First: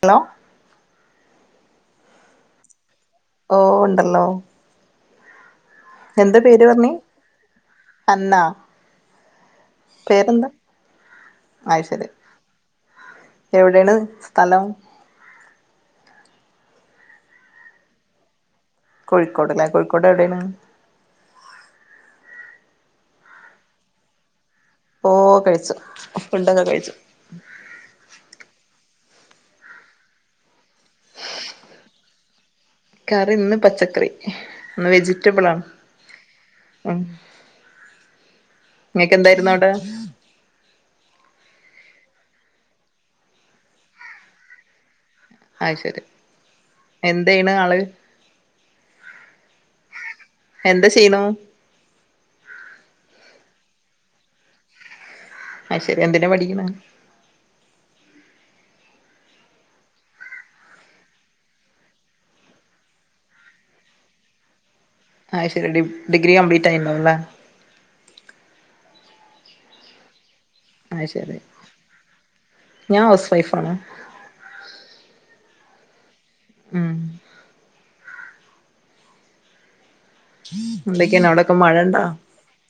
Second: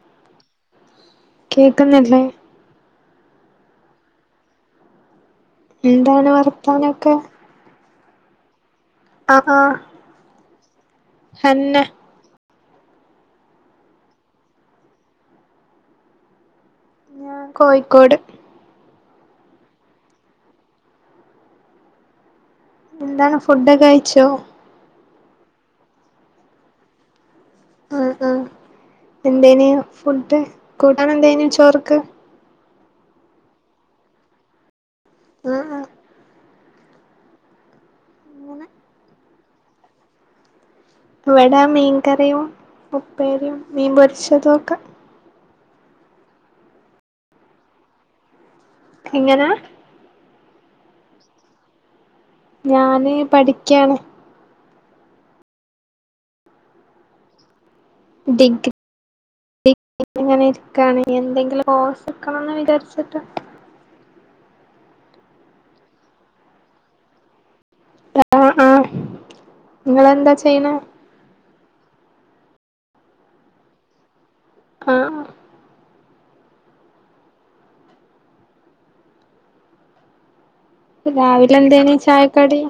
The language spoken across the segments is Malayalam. ഹലോ കേക്കുന്നില്ലേ ഓ ഉണ്ടല്ലോ എന്താണ് വർത്താനൊക്കെ അന്നാ ആ ഹന്നെ അത് ശരി എവിടെയാണ് സ്ഥലം ഞാൻ കോഴിക്കോട് കോഴിക്കോട് അല്ലേ കോഴിക്കോട് എവിടെയാണ് എന്താണ് ഫുഡൊക്കെ കയിച്ചോ ഓ കഴിച്ചു ഫുഡൊക്കെ കഴിച്ചു ആ ആഹ എന്തേനി ഫുഡ് കൂട്ടൻ എന്തേനി ചോർക്ക് കറി ഇന്ന് പച്ചക്കറി ഇന്ന് വെജിറ്റബിൾ ആ ആണ് ആ ഉം അങ്ങനെ നിങ്ങക്ക എന്തായിരുന്നു അവിടെ ഇവിടെ മീൻകറിയും ഉപ്പേരിയും മീൻ പൊരിച്ചതും ഒക്കെ അത് ശരി എന്തെയാണ് ആള് എങ്ങനെ എന്താ ചെയ്ണു ഞാന് പഠിക്കയാണ് അത് ശരി എന്തിനാ പഠിക്കുന്നത് ഡിങ്ക് ഇങ്ങനെ ഇരിക്കാണ് എന്തെങ്കിലും കോഴസെടുക്കണംന്ന് വിചാരിച്ചിട്ടാ ആഹ് ശരി ഡി ഡഗ്രി കംപ്ലീറ്റ് ആയിണ്ടാവൂലേ ആ ആ നിങ്ങളെന്താ ചെയ്യണെ ആത് ശരി ഞാൻ ഹൗസ് വൈഫ് ആണ് ആ ങും എന്തൊക്കെയാണ് അവിടൊക്കെ രാവിലെ മഴ എന്തേന ഉണ്ടോ ചായക്കടി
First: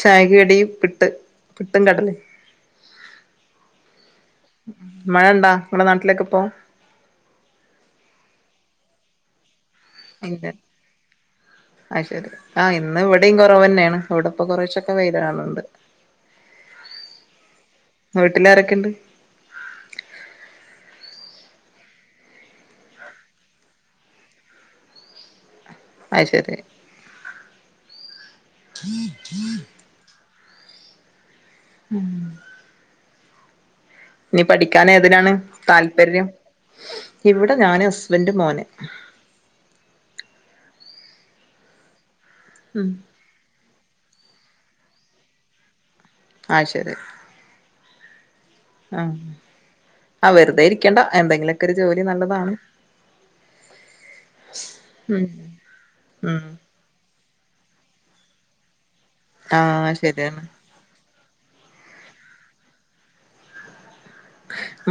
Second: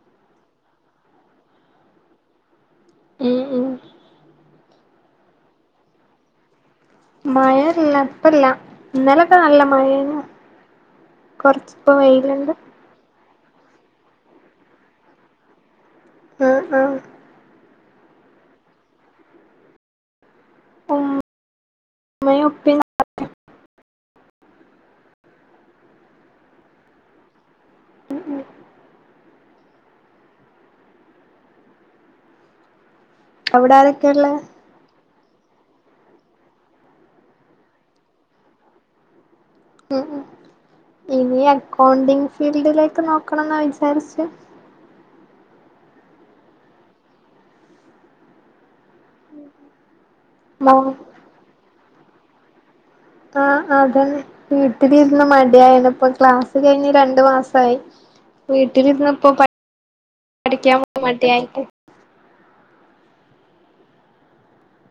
ചായക്ക് കടി പിട്ട് പിട്ടും കടല് ഉം ഉം മഴയണ്ടാ നിങ്ങളെ നാട്ടിലേക്കെ ഇപ്പോ മയ ഇല്ല ഇപ്പ ഇല്ല ഇന്നലൊക്കെ നല്ല മഴ [inaudible] പഴന ഇല്ല കൊറച്ച്പ്പോ വെയിലുണ്ട് എവിടെയും കുറവ് തന്നെയാണ് അവിടപ്പ കുറച്ചൊക്കെ വ്താണുന്നുണ്ട് ഉം ഉം വീട്ടിലാരൊക്കെയുണ്ട് ഉം ഉമ്മയും ഉപ്പയും താത്തയും അത് ശരി ഉം അവിടത നീ പഠിക്കൻ ഏതിനാണ് താല്പര്യം ഇവിടെ ഞാന് ഹസ്ബൻഡ മോനെ ഉ ഇനി അക്കൗണ്ടിങ് ഉം ഫീൽഡിലേക്ക് നോക്കണം എന്ന വിചാരിച്ച് ആഹ ശരി ഉ ആ വെറുതെ മോ ഇരിക്കണ്ട എന്തെങ്കിലുമൊക്കെ ഒരു ജോലി നല്ലതാണ് ആ് അതന്നെ വീട്ടിലിരുന്ന് ഉം മടിയായന ഇപ്പ ഉം ക്ലാസ്സ് കഴിഞ്ഞ് രണ്ടു മാസം വീട്ടിലിന്ന് ഇപ്പ ആഹ് ശരിയാണ് പഠിക്കൻ പോൻ വേണ്ടിക്ക്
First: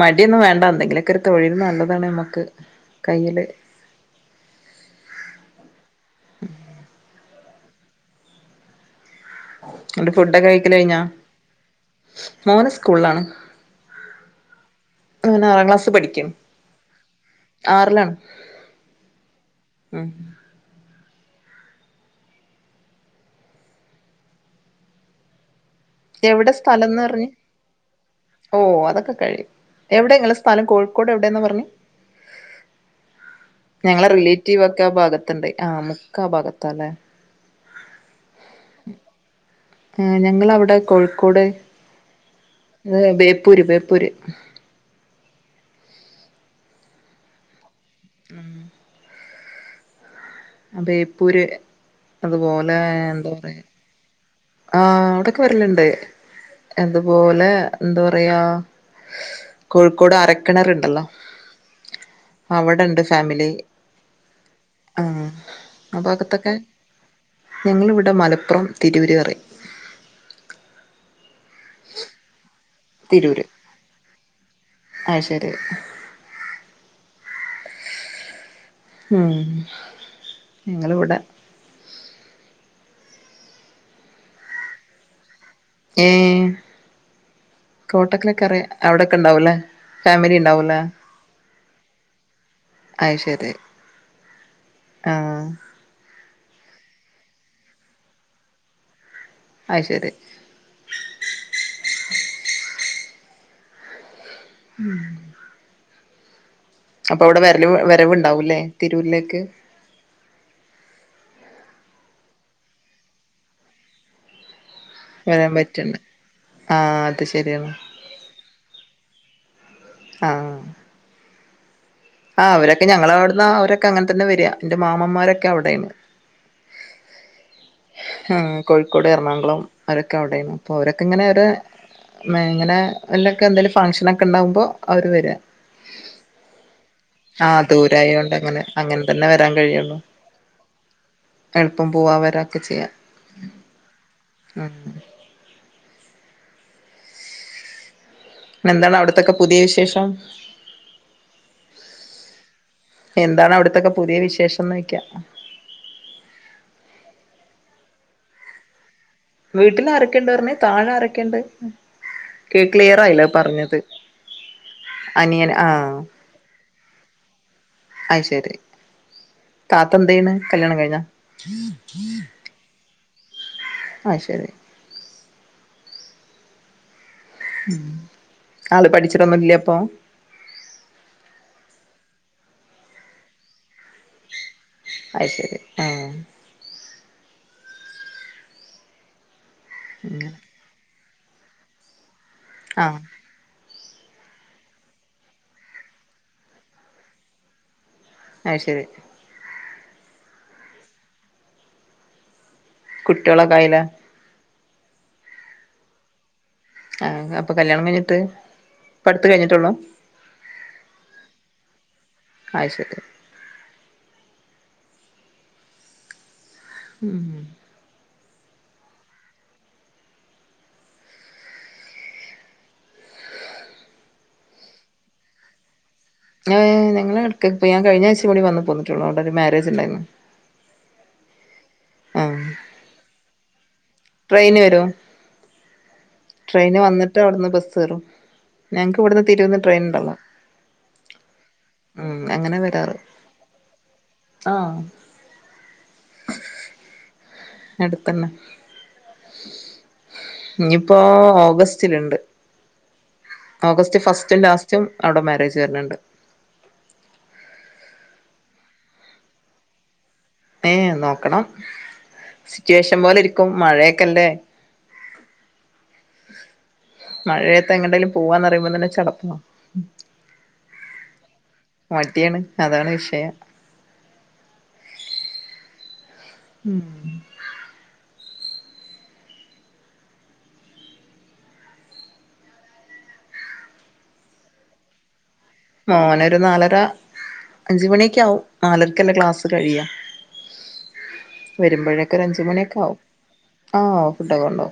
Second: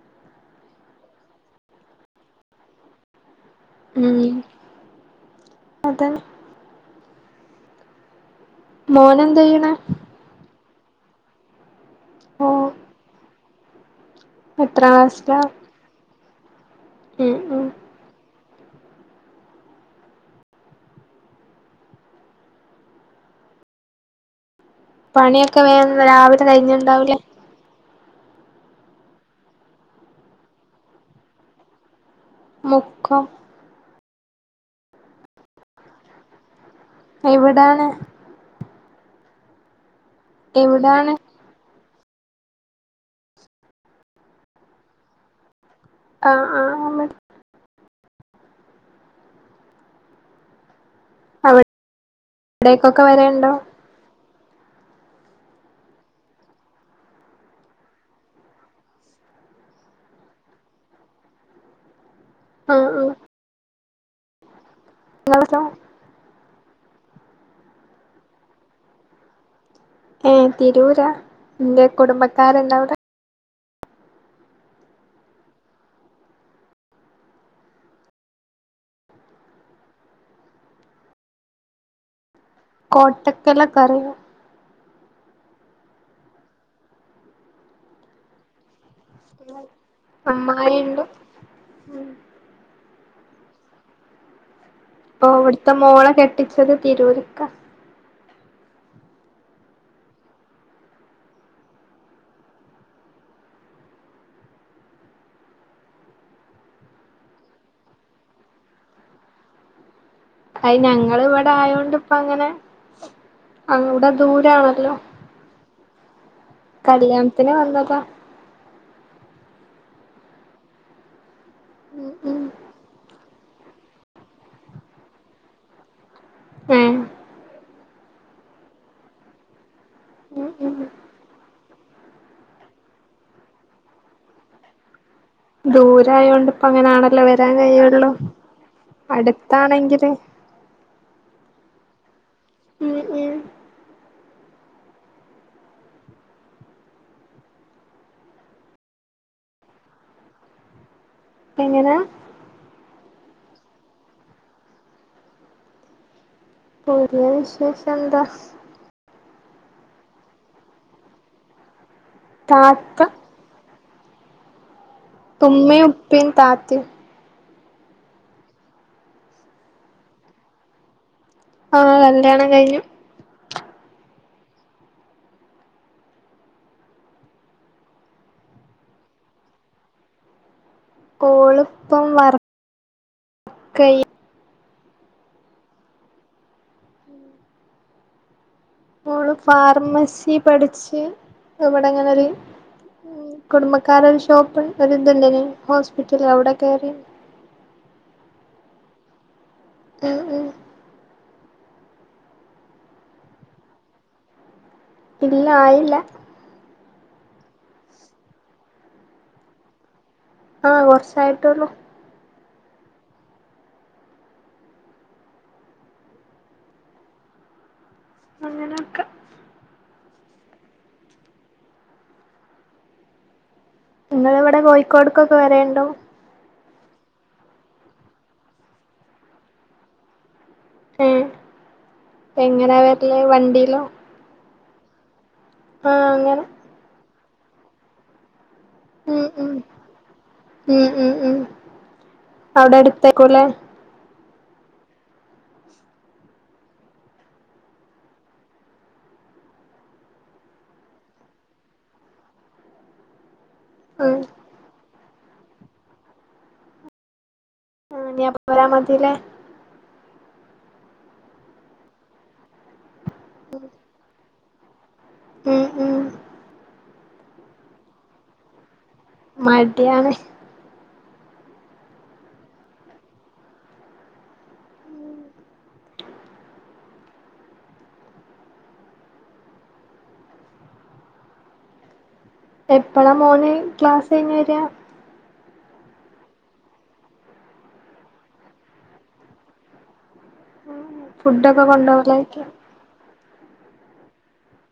മടിയൊന്നും വേണ്ട എന്തെങ്കിലുമൊക്കെ ഒരു തൊഴിൽ നല്ലതാണ് നമ്മക്ക് കയ്യില് ഉം അതന്നെ മോന എന്റെ ഫുഡൊക്കെ കഴിക്കല കഴിഞ്ഞാ ഓ മോന സ്കൂളിലാണ് എത്രാം ക്ലാസ്സിലാ അവന ആറാം ക്ലാസ് പഠിക്കും ഉം ഉം ആറിലാണ് ഉ പണിയൊക്കെ വേന്ന് രാവിലെ എവിടെ സ്ഥലംന്ന് കഴിഞ്ഞുണ്ടാവൂലേ പറഞ്ഞ് ഓ അതൊക്കെ കഴിയും എവിടെ നിങ്ങളെ സ്ഥാനം കോഴിക്കോട് എവിടെന്ന പറഞ്ഞു മുക്ക ഞങ്ങളെ റിലേറ്റീവ് ഒക്കെ ആ ഭാഗത്തുണ്ടണ്ട് ആ്മുക്ക് ആ ഭാഗത്ത് എവിടാണ് ഞങ്ങളവിടെ എവിടാണ് കോഴിക്കോട് ഏ ബേപ്പൂര് ബേപ്പൂര് ആഹ ആഹ ഉം അ ബേപ്പൂര് അതുപോലെ അവിടേക്കൊക്കെ എന്താ വരേണ്ടോ പറയാ ആഹ് കോഴിക്കോട് അരക്കിണരുണ്ടല്ലോ ആഹ് അവിടെണ്ട് ആഹ് ഫാമിലി ആ നിങ്ങളോ അപ്പ അകത്തൊക്കെ ഞങ്ങിളി വിടെ മലപ്പുറം തിരുവരി പറ പറ ഏ തിരൂരാ എന്റെ കുടുംബക്കാരണ്ടാവട തിരൂര് ആ ശരി ഉം ങ്ങള്വിടെ കോട്ടക്കല കറിയ ഏ കോട്ടക്കിലൊക്കെറയാ അവിടെക്കെ ഇണ്ടാവൂലേ ഫാമിലി ഉണ്ടാവൂല അമ്മായിണ്ട് അയി ശരി ഓ ആഹ് അവിടുത്തെ മോള കെട്ടിച്ചത് തിരൂരുക്ക അ ശരി ഉം അപ്പൊ അവിടെ വരൽ വിരവ്ണ്ടാവൂല്ലേ തിരൂരിലേക്ക് അത് ഞങ്ങ ഇവിടെ ആയോണ്ട് ഇപ്പ അങ്ങനെ ഇവിടെ ദൂരണല്ലോ വരാൻ പറ്റണ്ട് ആ അത് കല്യാണത്തിന് ശരിയാണ് വന്നതാ ആഹ ഉം ഉം ആഹ് അവരൊക്കെ ഞങ്ങളവിടുന്ന് അവരൊക്കെ അങ്ങനെ തന്നെ വരിക എന്റെ മാമമാരൊക്കെ അവിടെന്ന് ഉം കോഴിക്കോട് എറണാകുളം അവരൊക്കെ ഉം അവിടെണ് അപ്പൊ ഉം അവരൊക്കെ ഇങ്ങനെ അവരെ മങ്ങനെ എല്ലൊക്കെ എന്തായാലും ഫംഗഷനക്കെ ഉണ്ടാവുമ്പോ അവര് വ ദൂരായോണ്ട് ഇപ്പ അങ്ങന ആഹ ദൂരായോണ്ട് അങ്ങനെ അങ്ങനെ തന്നെ വരാൻ കഴിയുള്ളൂ അടുത്താണെങ്കില് പ്പം പോവാവരൊക്കെ ചെയ്യ ഉം ഉം പി എന്താണ് അവിടത്തൊക്കെ പുതിയ വിശേഷം എങ്ങനെ എന്താണ് അവിടത്തൊക്കെ പുതിയ വിശേഷംന്നോയ്ക്ക്യാ പുതിയ വിശേഷം എന്താ വീട്ടിൽ അരക്കണ്ട് പറഞ്ഞ താഴെ അരക്കേണ്ട് താത്ത ക്ലിയറായില്ലോ പറഞ്ഞത് അനിയൻ തുമ്മേ ഉപ്പേ താത്തി അയ് ശരി താത്ത എന്ത് ചെയാണ് കല്യാണം കഴിഞ്ഞാ ആ കല്യാണം കഴിഞ്ഞു ആയ് ശരി ഉ ആള് പഠിച്ചിട്ടൊന്നുല്ല്യപ്പൊ ഓള്പ്പം വർക്ക അ ശരി ആ മോള് അങ്ങനെ ഫാർമസി പഠിച്ച് അവിടെങ്ങനെരു ആഹ കുടുംബക്കാരരു ഷോപ്ൺ ഒര്ന്ത്ണ്ടിനി ഹോസ്പിറ്റല് അവിടെ കേറി ആയ് ശരി ഉംഉം കുട്യോളക്കായില ഇല്ല ആയില്ല ആ അപ്പ കല്യാണം കഴിഞ്ഞിട്ട് അടുത്ത കഴിഞ്ഞിട്ടുള്ളൂ ആഹ കൊറച്ചായിട്ടള്ളൂ അ ശരി ശരി ഉം അങ്ങനെയൊക്കെ നിങ്ങ ഇവിടെ കോഴിക്കോടക്കൊക്കെ വരണ്ടോ ഞ ഞങ്ങളൾ എടുക്കപ്പോ ഞാൻ കഴിഞ്ഞ ആഴ്ച മടി വന്ന്ു പോന്നിട്ടുള്ളൂ അവിൊ ഒരു മാര്ാരേജ് ഉണ്ടായിരുന്നു ആഹ് എങ്ങന വരില്ലേ വണ്ടിയിലോ ട്രെയിന് വരുമോ ആഹ അങ്ങനെ മറ്റ അവിടുന്ന് ബസ് കയറും ഞങ്ങക്ക് ഉം ഇവിടുന്ന് ഉം തിരുവന്ന് ട്രെയിൻ ഉണ്ടളാം ഉം ഉം ഉം അവിടെ അടുത്തേക്കലെ ആഹ അടുത്തന്നെ ഇനിയിപ്പോൊ ഓഗസ്റ്റിലണ്ട് ഓഗസ്റ്റ് ഉം ഫസ്റ്റും ലാസ്റ്റും അവിടെ മാരേജ് വരുന്നുണ്ട് രാ മതില ഏ നോക്കണം സിറ്റുവേഷൻ പോലെ ഇരിക്കും മഴയൊക്കെല്ലേ ഉം ഉം മഴയത്ത് എങ്ങേലും പോവാന്ന്റിയുമ്പോ തന്നെ ചടപ്പാ മടിയാണ് മടിയാണ് അതാണ് വിഷയം ഉം എപ്പഴാ മോണി ക്ലാസ് കഴിഞ്ഞഞ് വരി മോനൊ ഒരു നാലര അഞ്ച മണിയക്ക ആാവും നാലരക്കല്ല ക്ലാസ് കഴിയാ ഫുഡൊക്കെ വരുമ്പോഴേക്കെ ഒ അഞ്ച കൊണ്ടുപോവലായിരിക്കും മണിയൊക്കെ ആാവും ആഓ ഫുഡൊക്കെണ്ടോ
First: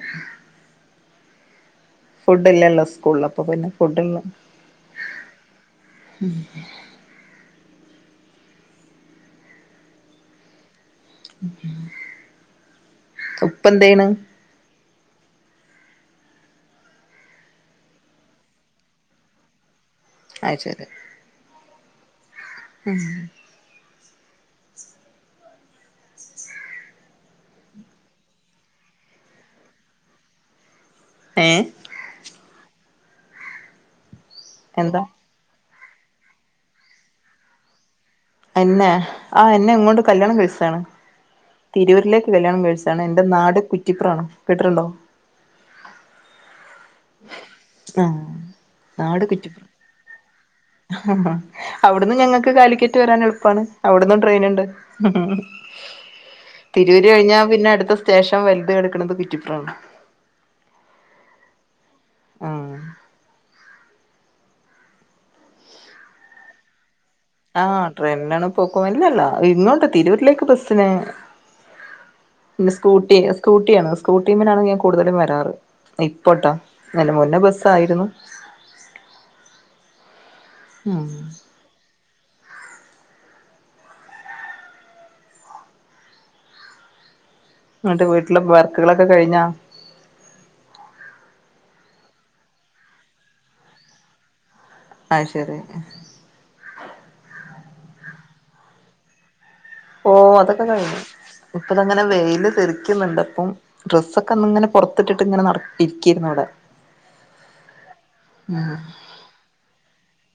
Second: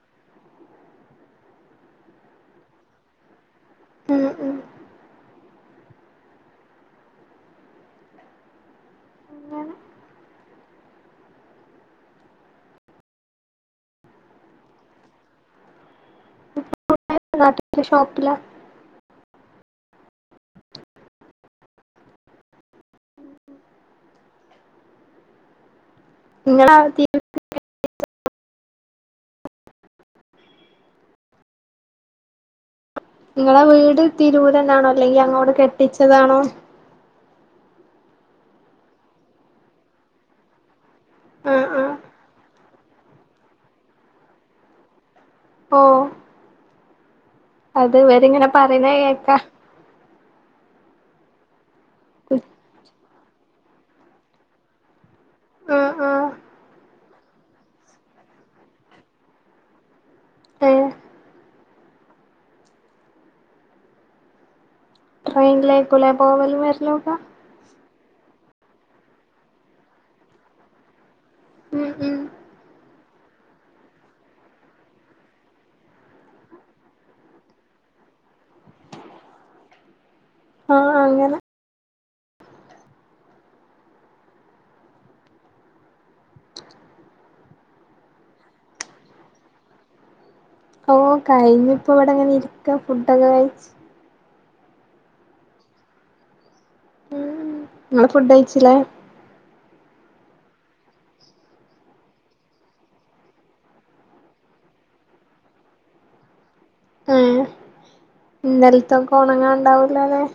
ഫുഡ് ഇല്ലല്ലോ സ്കൂളിൽ അപ്പൊ പിന്നെ ഫുഡ ഉ ഉം ഉം എങ്ങാണ്െ ഇപ്പ എന്താണ് നാട്ട ശഷോപ്പില അ ശരി ഉം [unintelligible] നിങ്ങള തീ [inaudible] ഏ [unintelligible] നിങ്ങളടെ വീട് തിരൂരന്നാണോ എന്താ അല്ലെങ്കിൽ അങ്ങോട് കെട്ടിച്ചതാണോ? എന്നെ ആ എന്നെ ഇങ്ങോട്ട കല്യാണം കഴിച്ചതാണ്. ആഹ് ആഹ് തിരൂരിലേക്ക് കല്യാണം കഴിച്ചത്. എതാണ് എന്റെ നാട് കുറ്റിപ്രാണ കേട്ടിട്ടുണ്ടോ? ഓ [unintelligible] ആഹ് അതീവരിങ്ങനെ പറയുന്ന കേക്കാ ആ അവിടന്ന് ഞങ്ങൾക്ക് കാലിക്കറ്റ് വരാൻ എളുപ്പമാണ് അവിടന്നും ട്രെയിൻ ഉണ്ട്. ആഹ് ആഹ് തിരുവ ക കഴിഞ്ഞാ പിന്നെ അടുത്ത സ്റ്റേഷൻ വലുത എടുക്കണുന്നത് കുറ്റിപ്രമാണ് ഏ [unintelligible] ആ [unintelligible] ട്രെയി ലേക്കല പോവലും വരില്ലോക്ക? ആഹ് ട്രെയിനാണ് പോക്ക വല്ലല്ലോ ഇങ്ങോട്ട് തിരൂരിലേക്ക് ബസിന്. ഉം ഉം പി സ്കൂട്ടി സ്കൂട്ടിയാണ് സ്കൂട്ടിമ്മനാണ് ഞാൻ കൂടുതലും വരാറ്. ഇപ്പോട്ടോ അയിന് മുന്നേ ബസ്സ ആയിരുന്നു. ആഹ ഉം അങ്ങനനെ എന്നിട്ട് വീട്ടിലെ വർക്കുകളൊക്കെ കഴിഞ്ഞാ? ഓ കഴിഞ്ഞു. ഇപ്പ ഇവിടെ അങ്ങനെ ഇരിക്ക ഫുഡൊക്കെ കഴച്ച് ആഹ ശരി. ഉം നിങ്ങള് ഫുഡ് കയ്ച്ചില്ലേ? ഓ അതൊക്കെ കഴിഞ്ഞു. ഇപ്പത അങ്ങനെ വെയിയില് തെറിക്കുന്നുണ്ട്. അപ്പം ഡ്രസ്സൊക്കെ ഇങ്ങനെ പുറത്തിട്ടിട്ട് ഇങ്ങനെ നട ഇരിക്കയിരുന്നു. അ [unintelligible] ഇന്തലത്തൊക്കെ ഉണങ്ങാൻ ഉണ്ടാവൂലല്ലേ [inaudible]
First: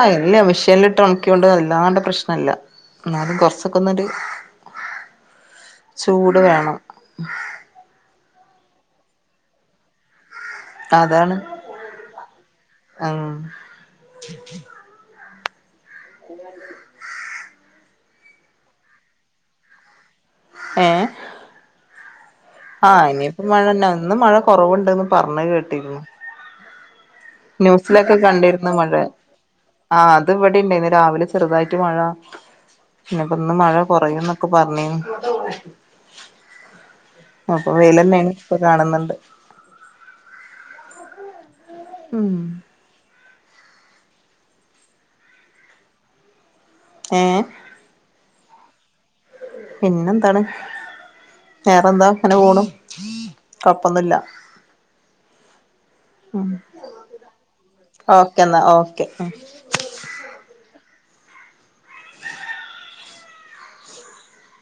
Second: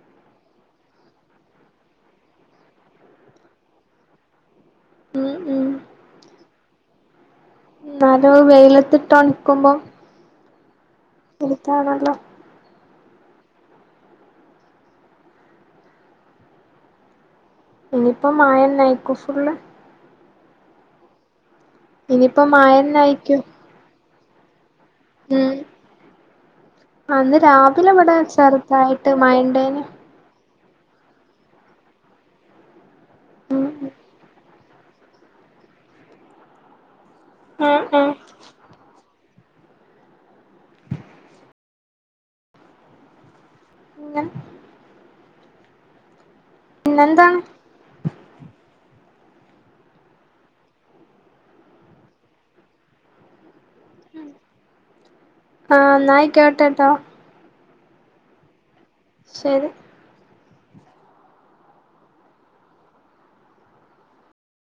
അല്ല മിഷനിലിട്ട് ഇട്ട് ഉണക്കിയോണ്ടത് അല്ലാണ്ട് പ്രശ്നമല്ല എന്നാലും കൊറച്ചൊക്കെ ഒന്നൊരു ഉം ഉം ചൂട് വേണം ന്നാല വെയിലത്തിട്ടോണിക്കുമ്പം എടുത്താണല്ലോ ആഹ അ [unintelligible] ഇനിയിപ്പോ മായൻ നൈക്കൂഫുള്ള [inaudible] ഏ ഇനിയിപ്പോ ആ മഴന്നായിക്കും ഇനിപ്പ മഴന്ത ഇന്ന് മഴ കുറവുണ്ടന്ന് പറഞ്ഞഞ് ഉം കേട്ടിന്ന് അന്ന് രാവിലെ ന്യൂസിലൊക്കെ ഇവിടെ കണ്ടിരുന്ന മഴ ചെറുതായിട്ട് മഴണ്ടേന് ആ അത് ണ്ട രാവിലെ ചെറുതായിട്ട് മഴ പിന്നെപ്പൊ ഇന്ന് മഴ കുറയുംന്നൊക്കെ പറഞ്ഞ [unintelligible] അപ്പൊ ഉം വെല ഉം തന്നെയാണ് ഇപ്പൊ കാണുന്നുണ്ട് ഉം [unintelligible] ഇങ്ങ [unintelligible] പിന്നെന്ത ഏഹ് പിന്നെന്താണ് വെറെന്താ അങ്ങനെ പോണം കൊഴപ്പൊന്നുമില്ല ആഹ് ഉ എന്നായിക്കോട്ടെട്ടോ ഓക്കേ എന്നാ ഓക്കെ ശരി അ [unintelligible]